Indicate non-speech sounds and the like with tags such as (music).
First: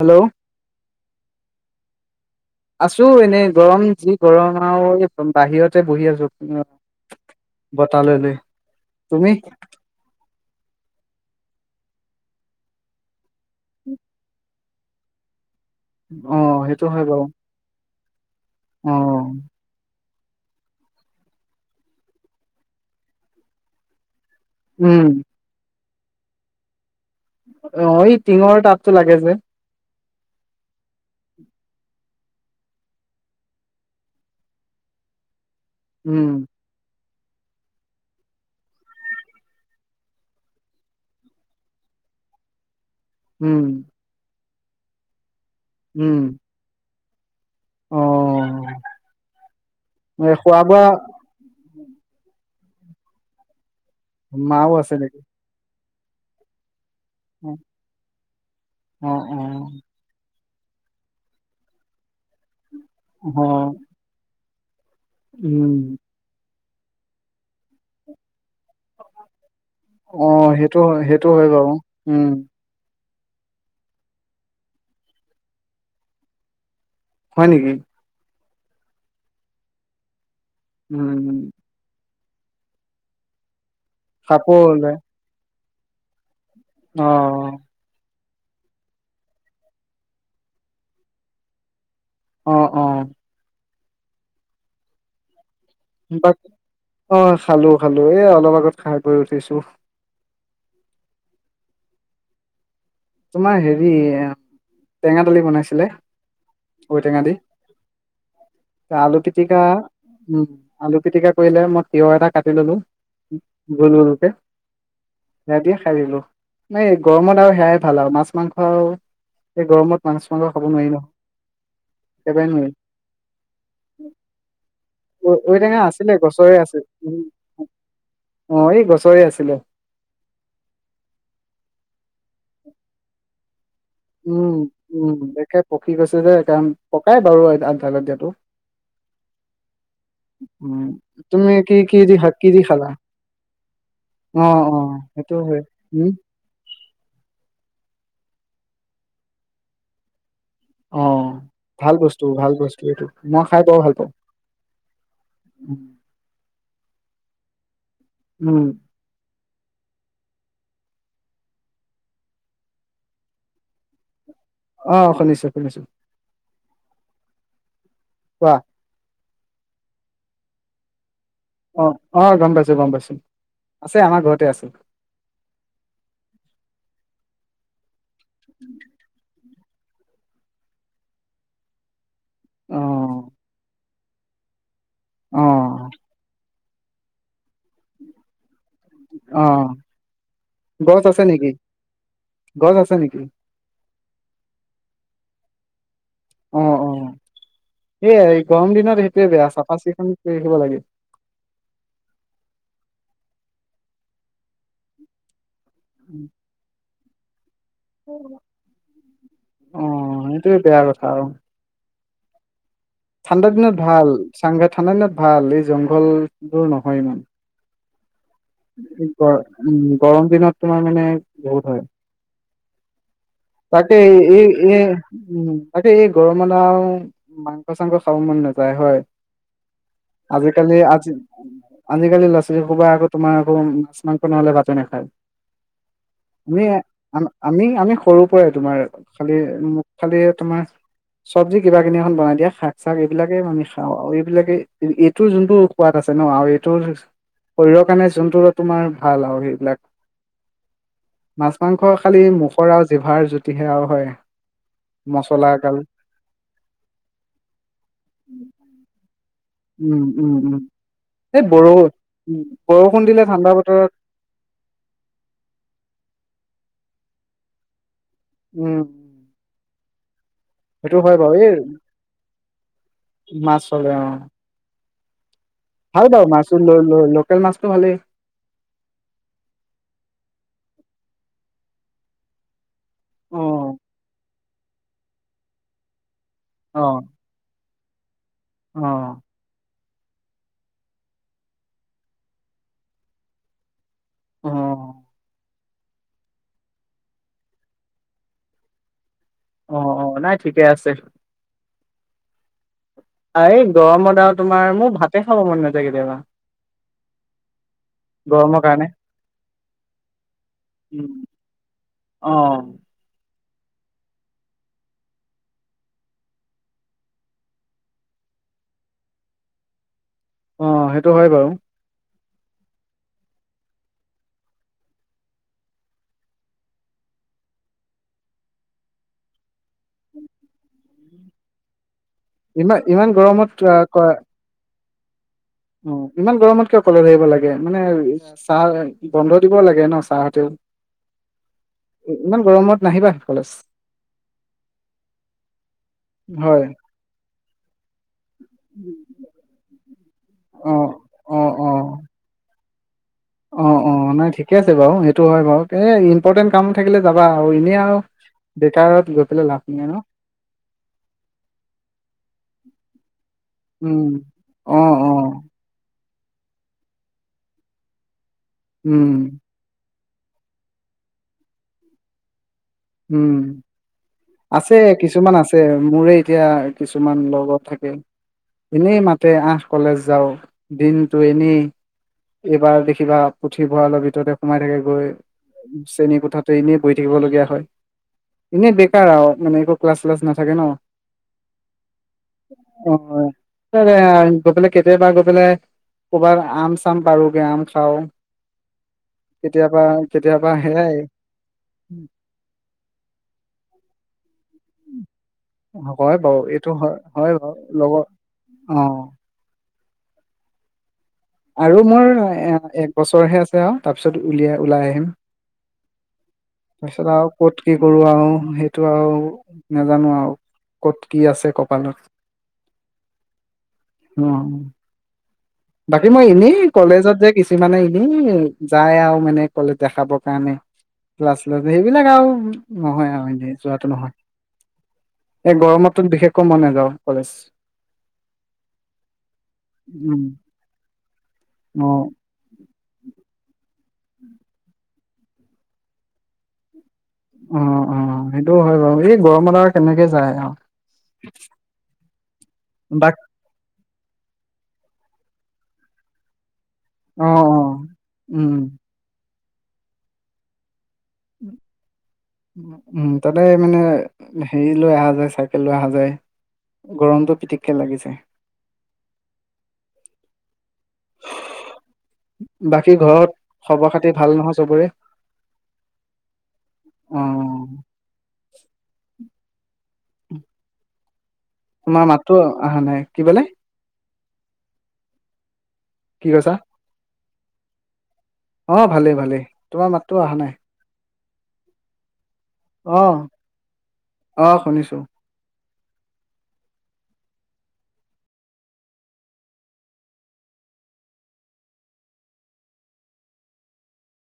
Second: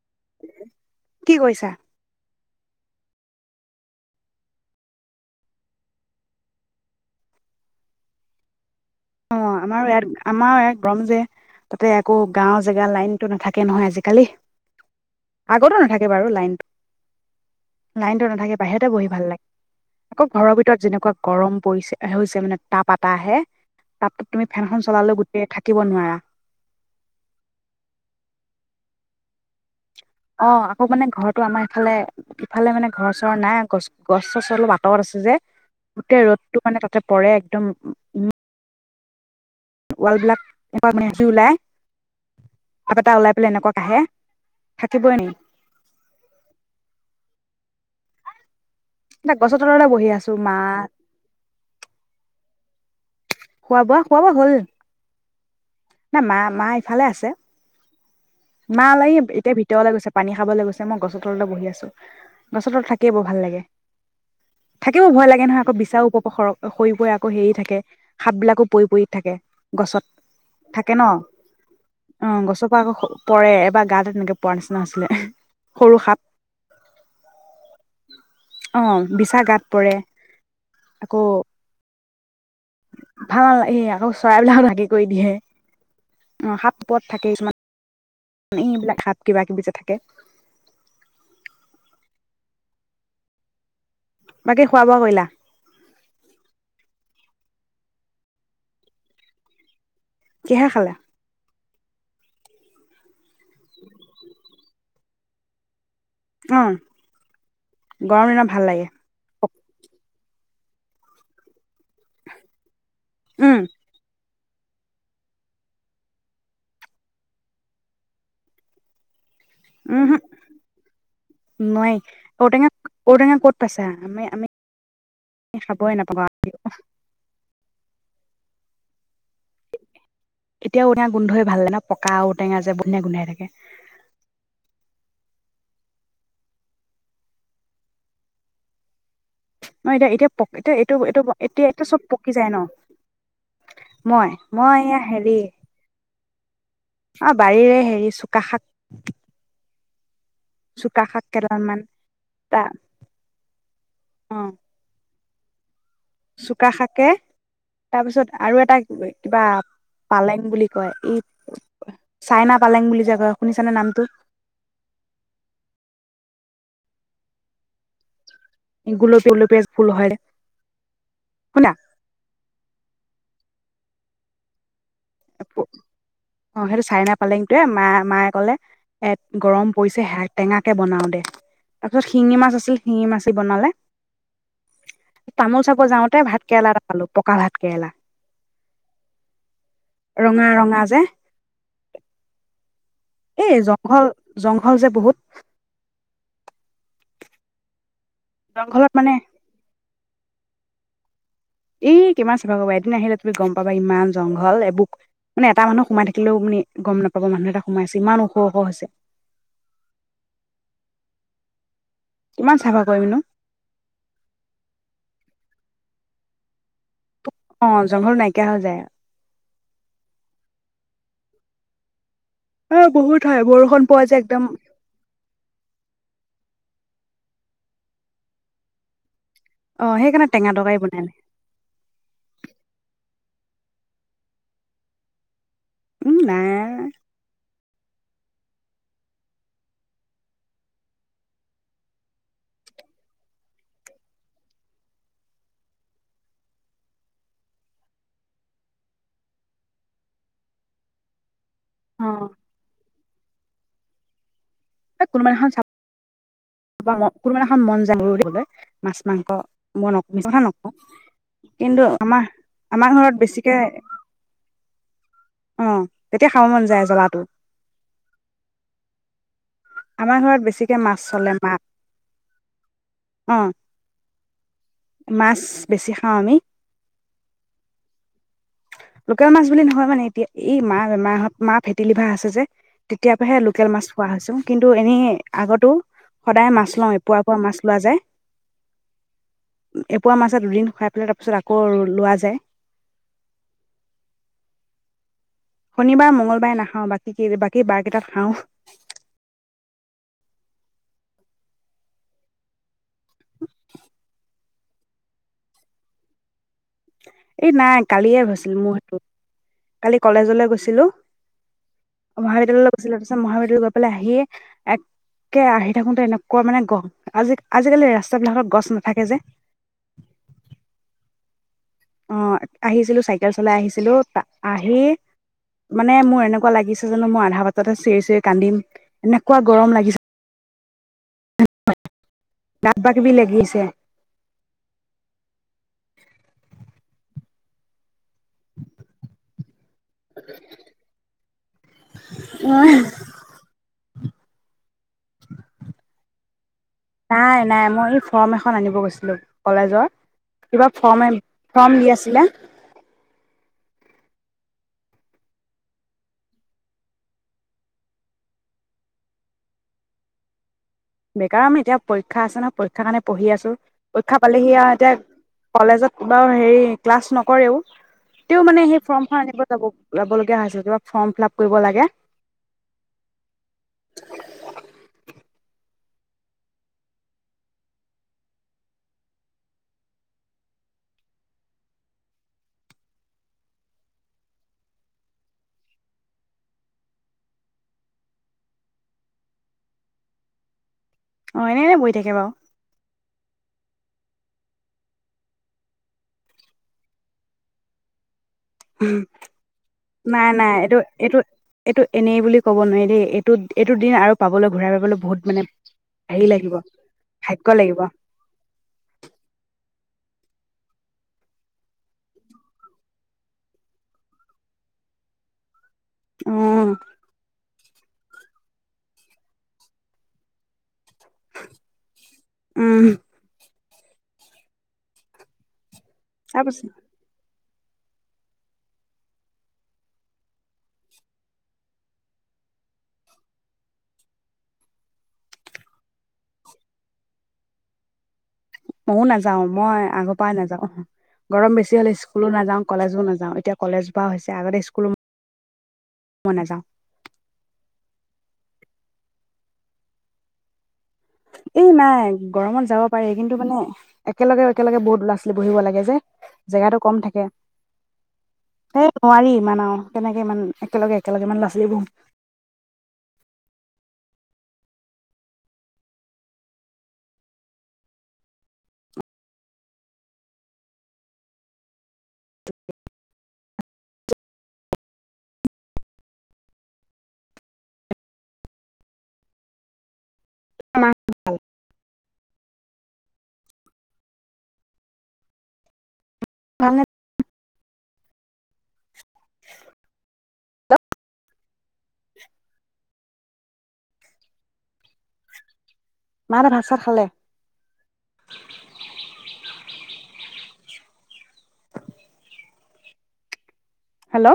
Hello কি কৈছা? আছোঁ এনেই গৰম যি গৰম আৰু এই বাহিৰতে বহি আছোঁ বতাহ লৈ লৈ। তুমি অ আমাৰো ইয়াত আমাৰ ইয়াত গৰম যে। তাতে আকৌ গাওঁ জেগা লাইন। লাইনটো নাথাকে নহয় আজিকালি। আগতো নাথাকে বাৰু অ লাইনটো। সেইটো হয় বাৰু লাইনটো নাথাকে। নাথাকে বাহিৰতে অ বহি ভাল লাগে। আকৌ ঘৰৰ ভিতৰত যেনেকুৱা গৰম পৰিছে হৈছে মানে তাপ এটা আহে। তাপটো। তুমি ফেনখন উম চলালেও গোটেই। থাকিব নোৱাৰা। অ এই টিঙৰ তাপটো লাগে যে। অ আকৌ মানে ঘৰটো আমাৰ ইফালে ইফালে মানে ঘৰ চৰ নাই গছ, গছ-চছ অলপ আঁতৰত আছে যে। গোটেই উম ৰ'দটো মানে। পৰে একদম উম। ৱালবিলাক মানে মাজেৰে ওলাই। কাপ এটা ওলাই পেলাই উম এনেকুৱা কাহে। থাকিবই নেকি। উম অ। এ গছৰ তলতে বহি এ আছোঁ মা। খোৱা বোৱা খোৱা-বোৱা খোৱা-বোৱা হ'ল। মাও আছে নেকি নাই মা মা। ভালে আছে। অ মা অ অলপ এতিয়া ভিতৰলৈ গৈছে পানী খাব। খাবলৈ গৈছে মই গছৰ তলতে বহি আছোঁ। গছৰ তলত থাকিয়েই বোৰ ভাল অ লাগে। থাকিব ভয় লাগে নহয় উম আকৌ বিছা উপপখৰত। সৰি পৰে আকৌ হেৰি থাকে সাপবিলাকো। পৰি পৰি থাকে গছত অ সেইটো থাকে নহ সেইটো হয় বাৰু উম অ গছৰ পৰা আকৌ সৰি। পৰে এবাৰ গাতে তেনেকে পৰাৰ নিচিনা হৈছিলে, সৰু সাপ। হয় নেকি? অঁ বিছা গাত পৰে। আকৌ উমম। ভাল এইয়া। আকৌ সাপো চৰাইবিলাক হাগি ওলাই কৰি দিয়ে। অ', সাপ ওপৰত থাকে কিছুমান। এইবিলাক সাপ কিবা কিবি যে থাকে। অ', অ'। বাকী খোৱা বোৱা কৰিলা? (unintelligible) অ', খালো-খালো। এ, অলপ আগত খাই বৈ উঠিছো। কিহে খালা? তোমাৰ হেৰি আ টেঙা দালি বনাইছিলে। অ', ঔটেঙা দি গৰম দিনত ভাল লাগে। (unintelligible) উম, আলু পিতিকা কৰিলে ম তিয়হ এটা কাটি ললো, উম গোল-গোলকে। সেয়া দিয়ে খাই দিলো। নাই, গৰমত আৰু সেয়াই ভাল আও, মাছ মাংস আৰু এই গৰমত উমহু মাছ মাংস খাব নোৱাৰি ন। নোৱাৰি একেবাৰে ঔটেঙা নোৱাৰি। ঔটেঙা ক'ত পাইছা আমি আমি ঔ-ঔটেঙা খাবই আছিলে নাপাওঁ গছৰে আছিল। অ', এই গছৰে আছে। এতিয়া ঔটেঙা গোন্ধই ভাল ন'। পকা ঔটেঙা যে ধুনিয়া গোন্ধাই থাকে। উম, উম। একে পকি গৈছে যে কাৰণ পকাই বাৰু (unintelligible) দিয়টো। ন এতিয়া (unintelligible) তুমি এতিয়া কি এইটো কি চব দি পকি কি যায় ন। দি খালা অ অ মই-মই এয়া হেৰি, সেইটো হয় উম অ' বাৰীৰে হে (unintelligible) অ', তা ভালবস্তু-ভালবস্তু এইটো, মই খাই বৰ ভাল পাওঁ। (inaudible) চুকাশাকে। তাৰ পিছত আৰু উম এটা (unintelligible) কিবা, পালেং বুলি কয়। ই, চাইনা পালেং বুলি যে কয় শুনিছানে নামটো?। অ', শুনিছো-শুনিছো। কোৱা। গুলপী (unintelligible) গুলপীয়া যে ফুল হয়। অ, শুনা অ', গমপাইছো-গমপাইছো। আছে আমাৰ ঘৰতে আছো। অ', সেইটো চাই নাপালেং তোৱে মা মায়ে কলে, এ গৰম পৰিছে শাক টেঙাকে বনাও দে। তাৰপিছত শিঙি মাছ আছিল অ শিঙি মাছেই বনালে। অ তামোল চাবৰ যাওঁতে ভাত কেৰেলা এটা পালো, পকা ভাত কেৰেলা। অ। ৰঙা ৰঙা যে গছ আছে নেকি? গছ আছে নেকি? এই জংঘল জংঘল যে বহুত। অ, অ (inaudible) এই এই গৰম জংঘলত দিনত মানে সেইটোয়ে বেয়া চাফা চিকুন কৰি আহিব লাগে। এই কিমান চাফা কৰিবা এদিন আহিলে তুমি গম পাবা ইমান জংঘল এবুকু। এটা মানুহ সোমাই থাকিলেও মানে গম নাপায়। হ'ব মানুহ এটা (inaudible) ওখ ওখ হৈছে (inaudible) অ এইটোৱে বেয়া কথা। কিমান চাফা (inaudible) ঠাণ্ডা দিনত ভাল, ঠাণ্ডা দিনত ভাল এই জংঘল (inaudible) এইটোৰনহয় ইমান। অজংঘল নাই (inaudible) ইপ (unintelligible) উম গৰম দিনত তোমাৰ মানে বহুত হয় অ বহুত (inaudible) তাকে পোৱা যে একদম এই এইতাকে এই গৰমত আৰু। মাংস চাংস খাব মন নাযায় হয় অ' সেইকাৰণে টেঙা আজিকালি তৰকাৰী আজি বনালে আজিকালি ল'ৰা ছোৱালী হোপা তোমাৰ আকৌ মাছ-মাংস নহ'লে ভাতে নাখায়। উম নাই আমিয়ে আমি আমি সৰু পৰে তোমাৰ খালি মোক খালি তোমাৰ চব্জি কিবা কিনি এখন বনাই দিয়া। শাক চাক এইবিলাকে আমি খাও আৰু। এইবিলাকে এইটোৰ যোনটো সোৱাদ আছে ন আৰু এইটোৰ শৰীৰৰ কাৰণে যোনটো তোমাৰ ভাল আৰু সেইবিলাক মাছ-মাংস খালি অ' মুখৰ ৰাজ জিভাৰ জুতিহে আও হয়। মচলা এগাল ম কোনোবানা। খন মন যায় মাছ মাংস মই উম নকওঁ উম মিচাঁ উম এই বৰষুণ কিন্তু আমাৰ উম, আমাৰ বৰষুণ ঘৰত দিলে ঠাণ্ডা বেছিকে বতৰত অ তেতিয়া মন যায় জ্বলাতো উম। আমাৰ ঘৰত বেছিকে মাছ সেইটো হয় চলে বাৰু এই মা মাছ চলে অ। মাছ বেছি ভাল খাওঁ বাৰু, আমি মাছ! লোকেল মাছটো ভালেই। লোকেল মাছ বুলি নহয় মানে, এতিয়া! এই মা বেমাৰত, মা ফেটিলিভাৰ আছে যে, তেতিয়া অ', পৰাহে লোকেল মাছ খোৱা হৈছোঁ। কিন্তু, এনেই আগতো সদায় মাছ লওঁ, অ', এপোৱা, এপোৱা মাছ খোৱা যায়। অ! এপোৱা মাছত দুদিন খুৱাই পেলাই, তাৰ পিছত আকৌ লোৱা যায়। অ! ! শনিবাৰ মংগলবাৰে নাখাও, বাকী, বাকী বাৰ কেইটাত খাও। অঁ-অ, নাই ঠিকে আছে। এই গৰমত আৰু তোমাৰ, মোৰ ভাতে খাব মন নাযায় কেতিয়াবা। এই নাই কালিয়ে গৈছিলো, গৰমৰ মোৰ কাৰণে। সেইটো কালি কলেজলৈ গৈছিলো, মহাবিদ্যালয়লৈ অ', গৈছিলো, তাৰপিছত মহাবিদ গলোঁ গৈ পেলাই আহিয় একে আহি থাকোতে এনেকুৱা মানে গৰম, আজি, আজিকালি ৰাস্তা বিলাকত গছ নাথাকে যে, অ! সেইটো হয় বাৰু! অ! আহিছিলো চাইকেল চলাই আহিছিলো, তা আহি মানে মোৰ এনেকুৱা লাগিছে, জানো মই আধা বাটতে চিঞৰি চিঞৰি কান্দিম এনেকুৱা গৰম লাগিছে, গাত ইমান, কিবা কিবি ইমান লাগিছে গৰমত ক অ! ইমান গৰমত কিয় কলেজ আহিব লাগে? মানে চাৰ, বন্ধ দিব লাগে ন চাৰ হতেওঁ, ইমান গৰমত নাহিবা কলেজ। হয়! নাই নাই, মই ফৰ্ম এখন আনিব গৈছিলোঁ কলেজৰ, কিবা অ ফৰ্ম, ফৰ্ম দি আছিলে। অঁ-অঁ, নাই ঠিকে আছে বাৰু সেইটো হয় বাৰু, এই ইম্পৰ্টেণ্ট কাম থাকিলে যাবা আৰু এনেই আৰু বেকাৰত গৈ পেলাই লাভ নাই ন! বেকাৰ মানে, এতিয়া পৰীক্ষা আছে ন পৰীক্ষাৰ কাৰণে পঢ়ি আছো। উম পৰীক্ষা পালেহি, আৰু অ অ এতিয়া কলেজত বাৰু, হেৰি ক্লাছ নকৰেও তেও মানে সেই ফৰ্ম উম খন আনিব যাব ওলাবলগীয়া হৈছিল, কিবা ফৰ্ম ফিলআপ কৰিব লাগে। উম! আছে, কিছুমান আছে মোৰে এতিয়া কিছুমান লগত থাকে, এনেই মাতে আহ কলেজ যাও দিনতটো এনেই এইবাৰ দেখিবা পুথিভঁৰালৰ ভিতৰতে সোমাই থাকে গৈ, চেনী কোঠাতে এনেই বহি থাকিবলগীয়া হয়। এনেই বেকাৰ আৰু মানে, একো ক্লাছ- শ্লাছ নাথাকে ন! অঁ! এনে, এনে বহি থাকে বাৰু। অ গৈ পেলাই, কেতিয়াবা গৈ পেলাই কৰবাত আম চাম পাৰোগে, আম খাও। নাই, কেতিয়াবা নাই এইটো, সেয়াই এইটো, এইটো এনেই বুলি কব কব নোৱাৰি দে, এইটো দিন আৰু পাবলৈ ঘূৰাই পাবলৈ বহুত মানে হয় হেৰি বাৰু লাগিব এইটো হয়, হয় ভাগ্য বাৰু লাগিব লগৰ অ', আৰু মোৰ এক বছৰহে আছে আৰু তাৰপিছত উলিয়াই, ওলাই আহিম। অ উম তাৰপিছত আৰু ক'ত কি কৰো আৰু, সেইটো আৰু নাজানো আৰু। ক'ত কি আছে কপালত। অ'। বাকী মই এনেই, তাৰপিছত কলেজত যে কি মানে এনেই যায় আৰু মানে কলেজ দেখাবৰ কাৰণে, ক্লাছ, শ্লাস সেইবিলাক আৰু নহয় আৰু এনেই যোৱাটো নহয়। এই গৰমতটো বিশেষকৈ মই নাযাওঁ কলেজ। মইও নাযাও, মই আগৰ উম পৰাই নাযাও। গৰম বেছি হলে অ স্কুলো নাযাও, কলেজো নাযাও। এতিয়া কলেজ বাও হৈছে, আগতে স্কুলো মই নাযাওঁ। অ', অ', সেইটোও হয় বাৰু, এই গৰমত আৰু কেনেকে যায় আৰু। এই নাই, গৰমত যাব পাৰি বাক কিন্তু মানে একেলগে, একেলগে বহুত ল'ৰা ছোৱালী বহিব লাগে যে জেগাটো কম থাকে, অ অ উম এই নোৱাৰি ইমান আৰু, তেনেকে ইমান একেলগে একেলগে ইমান ল'ৰা ছোৱালীবোৰ উম! তাতে মানে হেৰি লৈ অহা যায়, চাইকেল লৈ অহা যায় গৰমটো পিটিককে লাগি যায়। বাকী ঘৰত খবৰ -খাতি ভাল নহয় চবৰে? মা হঁতৰ ভাল। তোমাৰ মাতটো অহা নাই, কি বোলে? কি কৈছা? ভালনে অ! ভালেই, ভালেই তোমাৰ মাতটো অহা নাই। (inaudible) অ! অ! শুনিছো। মা হতে ভাত- চাত খালে? হেল্ল'!